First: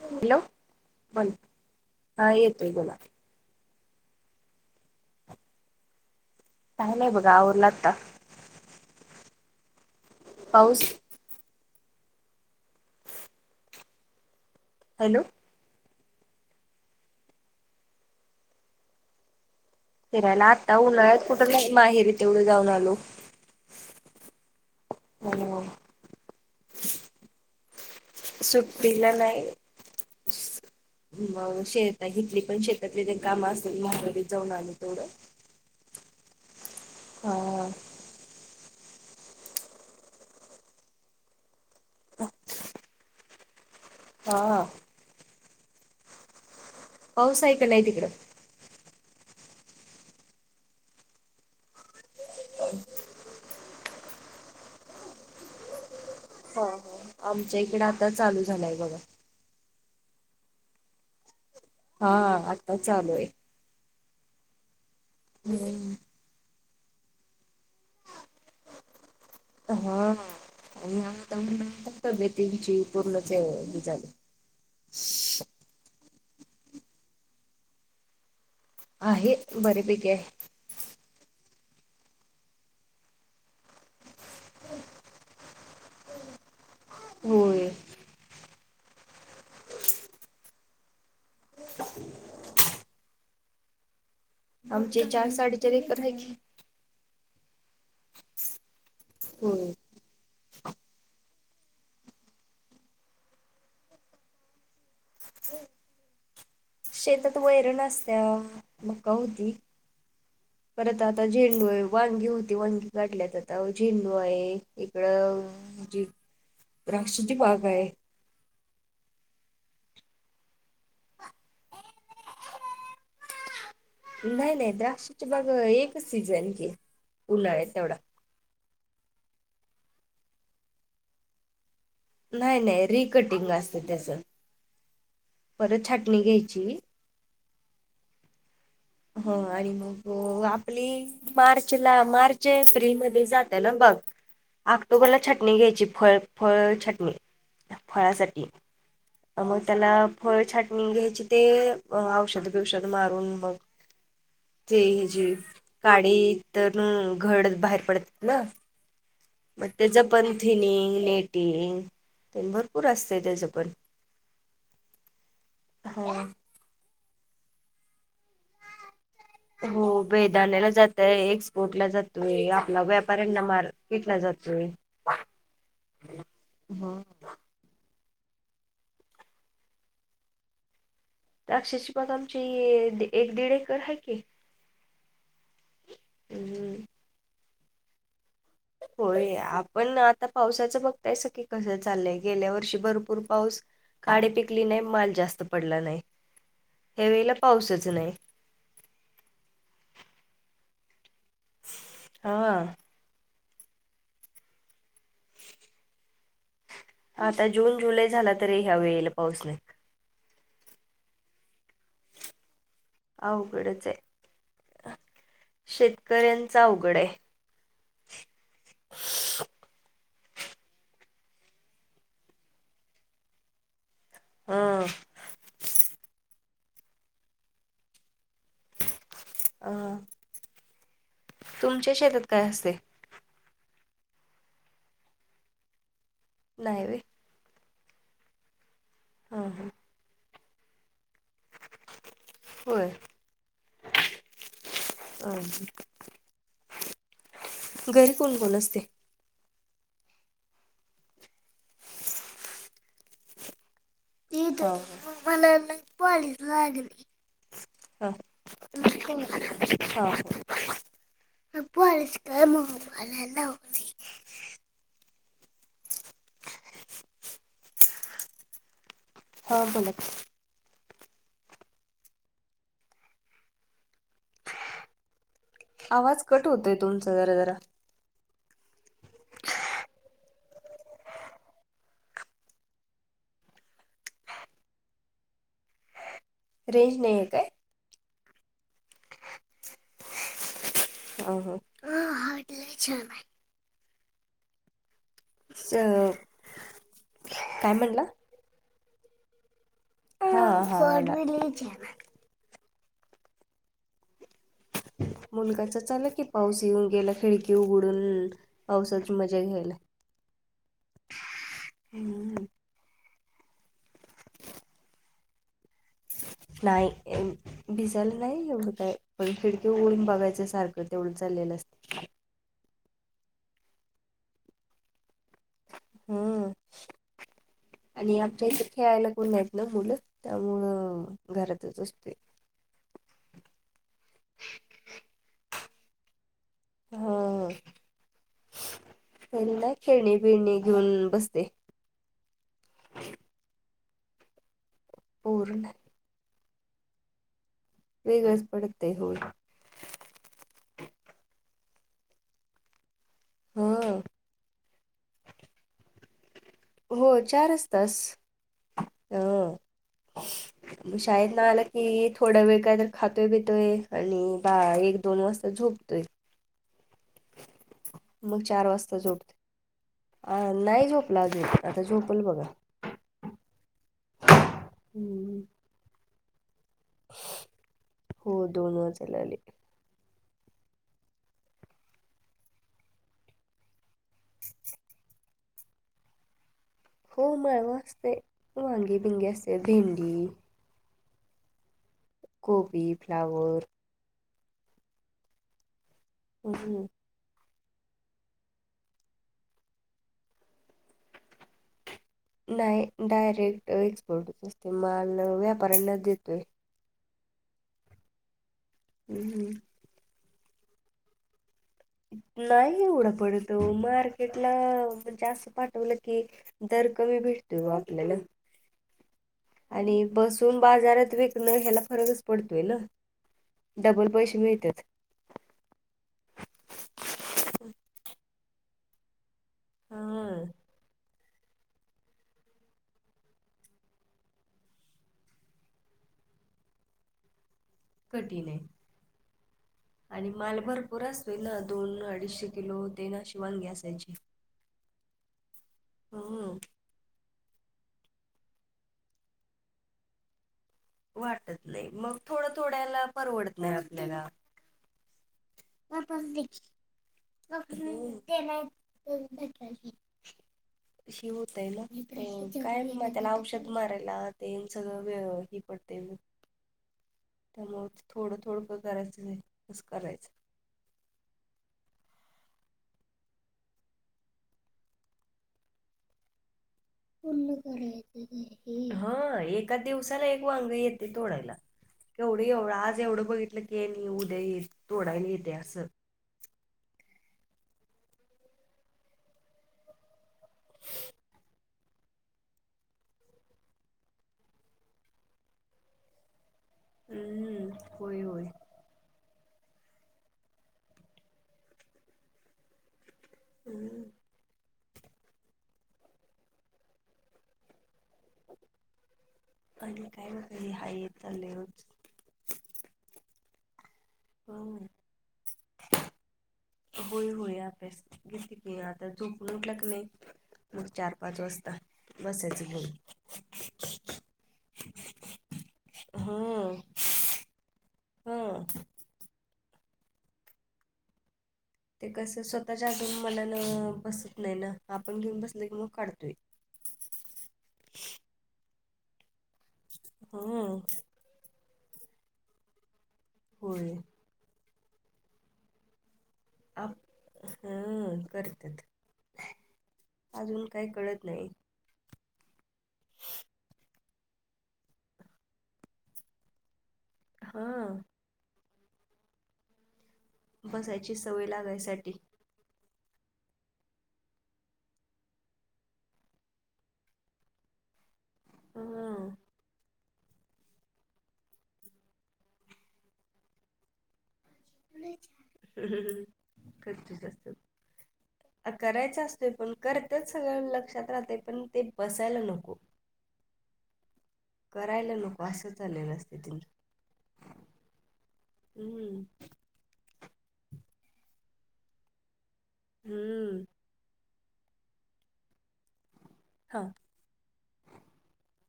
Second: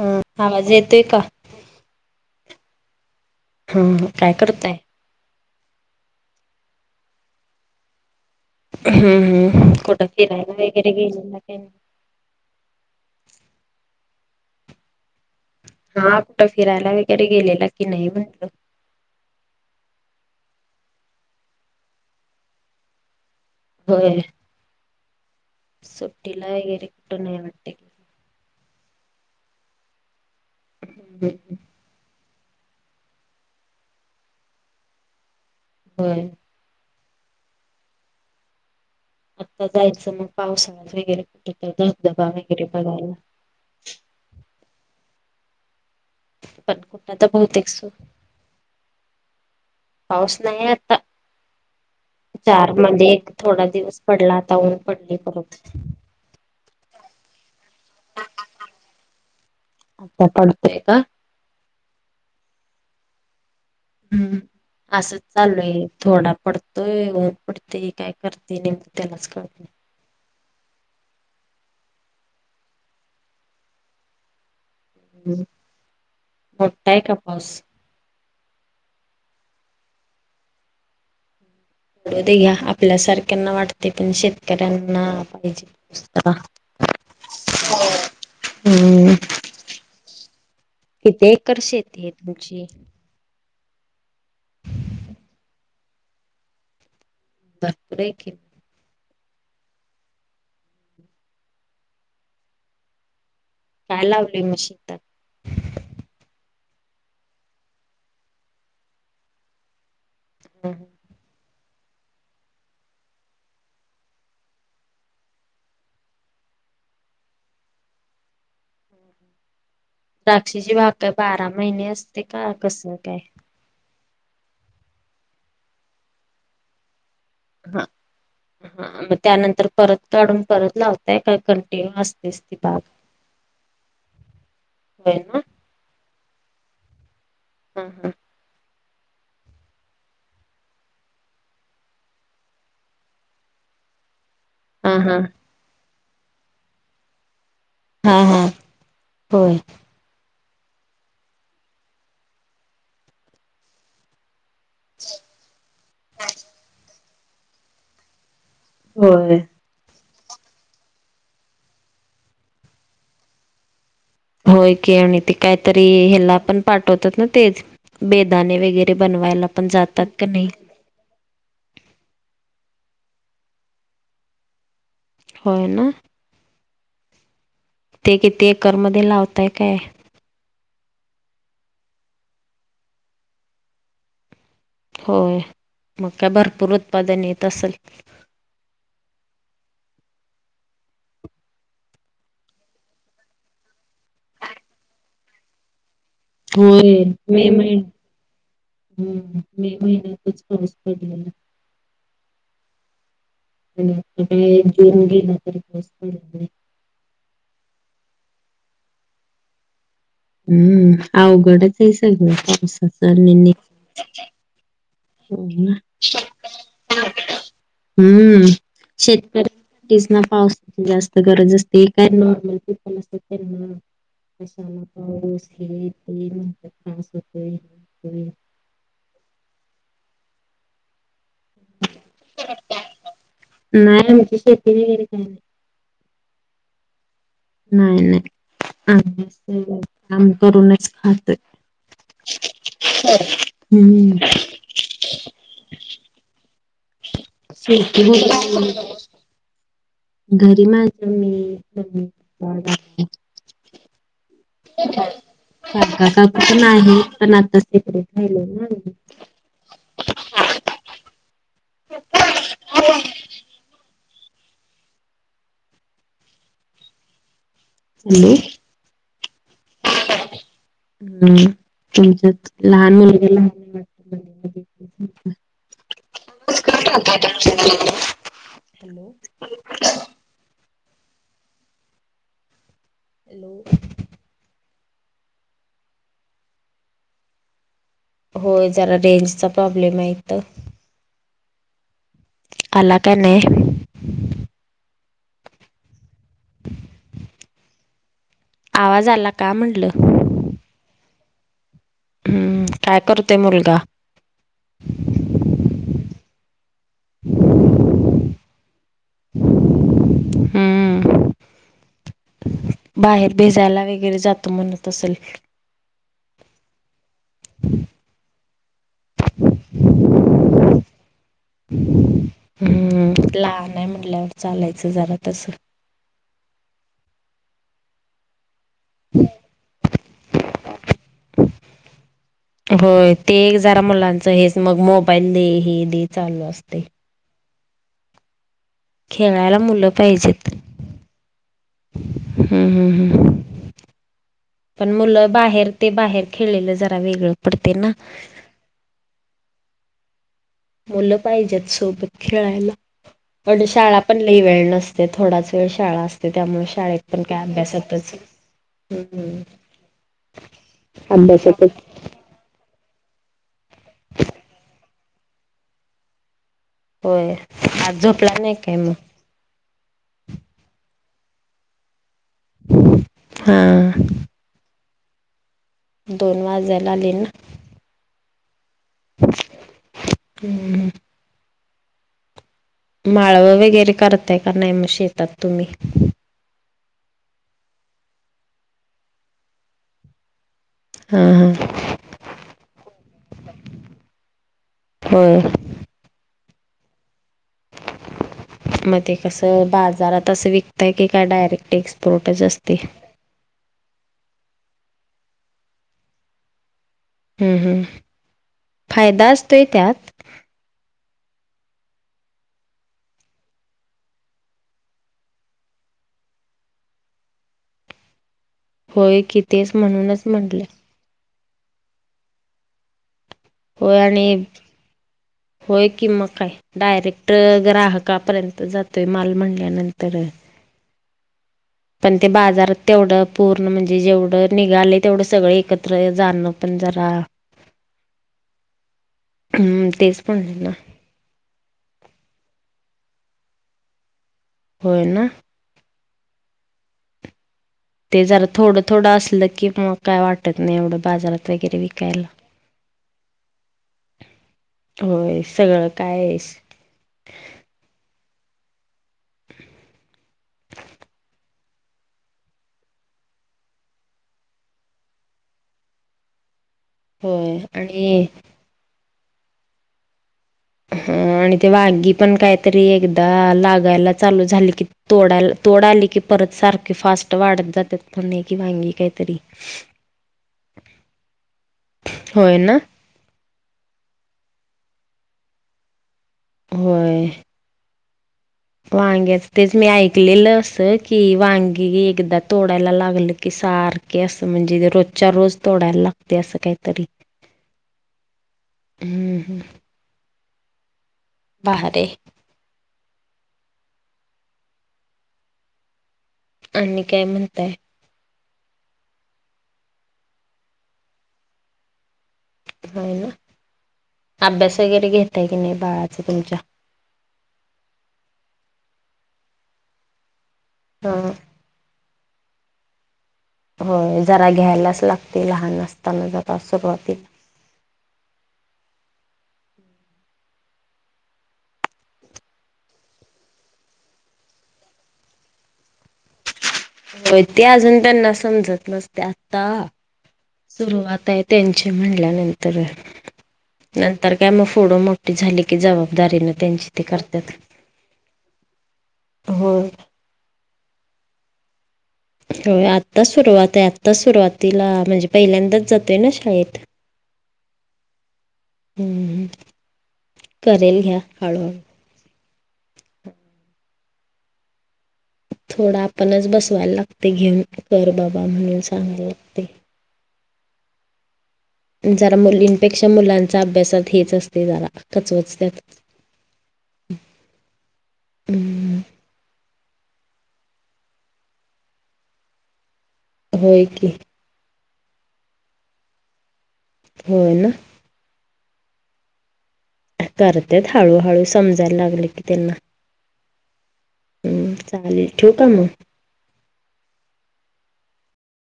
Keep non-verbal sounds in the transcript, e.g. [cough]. Hello आवाज येतोय का? बोल हा येत आहे बोला हम काय करतय? काय नाही बघा आवरलं आत्ताच का हम् हम कुठं फिरायला पाऊस वगैरे गेले ना काही हॅलो हा आपट फिरायला वगैरे गेलेला की नाही म्हणलो फिरायला आता उन्हाळ्यात कुठं नाही माहेरी तेवढं जाऊन आलो हो ह सुट्टीला येरकटो नाही वाटी. सुट्टीला नाही हम्म हम्म श घेतली पण श त्याले ते काम असेल म जाऊन आम्ही तेवढं हम् हा आत्ता जायचं मग पावसाळा वगैरे कुठ तर धबधबा वगैरे बघायला. हा पण कुठ तर पाऊस आहे का बहुतेक नाही तिकडं पाऊस नाही आता, चार मध्ये एक थोडा दिवस पडला आता ऊन पडली परत हा हा आमच्या इकडे आता चालू झालंय बघा, आता पडतय का? हा आता चालू आहे. हम्म असं चालूय आहे थोडा पड तोय ऊन पडते काय करते नम त्यालाच कळते हा ह आणि आ म्हतो बेती वि पूर्णचे विले ह् मोठाय का पाऊस? आहे बरे पैकी आहे. पडू दे घ्या आपल्यासारख्यांना वाटते पण शेतकऱ्यांना पाहिजे. ह होय. किती एकर शेती आहे तुमची? आमचे चार साडेचार एकर आहे की, भरपूर आहे की हम् काय लावली मग शेतात शेतात वैरण असत्या मका होतोय परत आता झेंडू आहे, वांगी होती वांगी काढल्यात आता झेंडू आहे इकडं, म्हणजे द्राक्षेची बाग आहे. द्राक्षाच्या बागा बारा महिने असते का कसं काय. नाही नाही द्राक्षाचे बाग एकच सीझन की उन्हाळ्या तेवढा ह मग त्यानंतर परत काढून परत लावताय का कंटिन्यू अस नाही नाही रिकटिंग असत त्याच होय ना परत छाटणी घ्यायची. हा हां हो आणि मग आपली मार्चला मार्च एप्रिलमध्ये जात ना बाग हा ऑक्टोबरला हा छाटणी घ्यायची फ फळ छटणी हा हा फळासाठी होय. मग त्याला फळ छाटणी घ्यायची ते औषध बिवशध मारून मग ते ह जे काडी तर घड बाहेर पडतात ना, होय. मग त्याचं पण थिनिंग नेटिंग भरपूर असते त्याच पण होय की आणि ते कायतरी हा ह्याला पण पाठवतात ना तेच बेदाने वगैरे बनवायला पण हो जातात का नाही बेदानाला जातय एक पोटला जातोय आपला व्यापाऱ्यांना माल विकला जातोय. होय ना, हम् ते किती एकरमध्येध्ये लावताय काय? अक्षरची बग आमची एक दीड एकर आहे की होय मग का भरपूर हम्म उत्पादन येत असेल. होय आपण आता पावसाचं बघतायस की कसं चाललंय गेल्या वर्षी भरपूर पाऊस काढ पिकली नाही माल जास्त पडला नाही. होय ह्या वेळेला मे महिन पाऊसच नाही हम्म मे महिन्यातच पाऊस पडलेला हा. जोून गेला तरी प आता जून जुलै झाला तरी ह्या वेळेला पाऊस नाही. हम्म आ गोड तेसग होकडच. हो ना हम्म. शेतकऱ्यांसाठीच ना पावसाची जास्त गरज असते काय नॉर्मल पीपल ना. अशाला हा पाऊस हे ते म्हणतात खास होतोयतय. अ तुमच्या शेतात काय असते. नाही आमची शेती वगैरे काही नाही. नाहीवे. नाही नाही ह आम्ही काम करूनच खातय. हम्म. ह शेती घरी कोण कोण अस वगैरे असते. घरी माझ मी् हा. मला काका का पॉलीस पण आहे पण आताच तिकडे खले ना. आम्ही. अच्छा. अप आच कळ म होतवाला होती. ह. हा बोला. हम तुमच लहान मुलग लान वाटत. आवाज कट होतोय तुमचा जरा जरा त हॅलो. हॅलो. रेंज नाही आहे काय? होय जरा रेंजचा प्रॉब्लेम आहे तर ह हो. आला का नाही. अ काय म्हणलं. आवाज आला का म्हटलं, हड [inaudible] हम्म काय करतोय मुलगा मुलगाच चालला की पाऊस येऊन गेला खिडकी उघडून पाऊसची मजा घ्यायला. हम्. हम्. बाहेर भेजायला वगैरे जात म्हणत असल. नाही. भिसायला नाही एवढं काय पण खिडकी ओळून बघायच सारखं तेवढं चाललेलं असतं. हम्म लहान आहे म्हंटल्यावर चालायचं जरा तस हम्म आणि आच्या इ. खेळायला कोण नाहीत ना मुलं त्यामुळं घरातच असते. होय ते एक जरा मुलांचं हेच मग मोबाईल दे हे दे चालू असते. हा प खेळायला ना मुलं खेळणी पाहिजेत बिळणी घेऊन बसते. हम्म हम् हम् पण मुलं पोर बाहेर ते बाहेर खेळलं जरा वेगळं पडते ना. वेगळच पडतेय हो. मुलं पाहिजेतत सोबत खेळायला. पण शाळा ह पण लईवेेळ नसते थोडाच वेळ शाळा असते त्यामुळे हो शाळेत पण काय चारच तास अभ्यासातच हम्म. ह शाळेत ना आला अभ्यासातच कि थोडा वेळ काय तर खातोय बितोय आणि बा एक दोन वाजता झोपतोय. होय, आज झोपला मग नाही आहे चार काय मग वाजता झोपतोय अ नाही झोपला आजे आता झोपल बघा. हा. हम्म. दोन वाजायला आले ना. हो दोन वाजायला आले. हम्. माळव वगैरे करताय का नाही मग शेतात तुम्ही? हो माळवं असतते वांगी बिंगी अस भिंडी हा हा. कोबी, फ्लावर होय. हो. मध्ये कसं बाजारात असं विकतय की काय डायरेक्ट एेक्स नाही डायरेक्ट एक्सपोर्टच असते माल व्यापाऱ्यांना देतोय. फायदा हम्म असतोय त्यात. नाही एवढं पडतो मार्केटला जास्त पाठवलं की दर कमी भेटतो आपल्याला होय की तेच आणि म्हणूनच बसून म्हटलं बाजारात विक हेला फरगस पडतवयल [inaudible] होय आणि होय कि मग काय डायरेक्ट ग्राहकापर्यंत जातोय माल म्हणल्यानंतर हा पण ते बाजारात तेवढं पूर्ण म्हणजे जेवढं निघाले तेवढं सगळं एकत्र जाणं पण जरा कठीण आहे हम् तेच पण ना. पुरा स् वेना दोन अडीचशे किलो देना शिवान गॅस यायचे. होय ना. हो हो. ते जरा थोडं थोडं असलं की मग काय वाटत नाही एवढं. बाजारात वाटत वगैरे नाही मग विकायला थोडं थोड्याला परवडत नाही आपल्याला. होय. सगळं काय [unintelligible] [unintelligible] हे होतय ना काय म त्याला औषध मारायला ते सगळं वे हे पडतय. होय त्यामुळ आणि थोडं थोडं प करायचं कसं करायचं अ आणि ते वांगी पण काहीतरी एकदा लागायला चालू झाली की तोडायला तोड आली की परत सारखे फास्ट पूर्ण वाढत जातात करायचं पण नाही की वांगी काहीतरी, ते तोडायला केवढे होय एवढं ना आज एवढं बघितलं,, ते नाही उद्या थोडा निरते असस होय. वांग्याच तेच मी ऐकलेलं असं की वांगी एकदा तोडायला लागलं की सार की असं म्हणजे रोजच्या रोज तोडायला लागतय असं काय? तरी हम्म होय होय हम्म हम्म. भारीय. हम् आणि काय म्हणताय? आणि काय नाही हाय हेच चालय रोजच. होय ना. अभ्यास हो वगैरे घेतय की नाही बाळाच तुमच्या? होय होय आभ्यास घेते की, आता झोपून उटला कनी मग चार हा पाच वाजता बसायच घेऊन. होय जरा घ्यायलाच लागतय लहान असताना जरा सुरुवातीला. हम ते कसं स्वतःच्या अजून मनान बसत नाही ना आपण घेऊन बसल की मग काढतोय. होय ते अजून त्यांना समजत नसतय, आता हं सुरुवात आहे. त्यांचे म्हणल्यानंतर होय नं तर काय मग फुडं मोठी झाली की जबाबदारी न आप हम करत्यात, होय अजून काही कळत नाही. होय आत्ता सुरुवात आहे, आत्ता सुरुवातीला म्हणजे पहिल्यांदाच जातोय ना शाळेत. हा हम्म करेल बसायची घ्या सवय हळूहळू. लागायसाठी थोडा आपणच बसवायला लागते घेऊन कर बाबा म्हणून सांगाय हं लागतय. जरा मुलींपेक्षा मुलांचा अभ्यासात हेच अस ते जरा कचवचत्यात. करतच असतात हम् करायचं असतोय पण करत्यात सगळं लक्षात राहतय पण ते बसायला नको. होय की करायला नको असं चालेलं आसतय तें होय ना हम्म करत्यात हळूहळू समजायला लागल की त्यांना. हम्म हम्म चालेल ठेवू का मग? हा.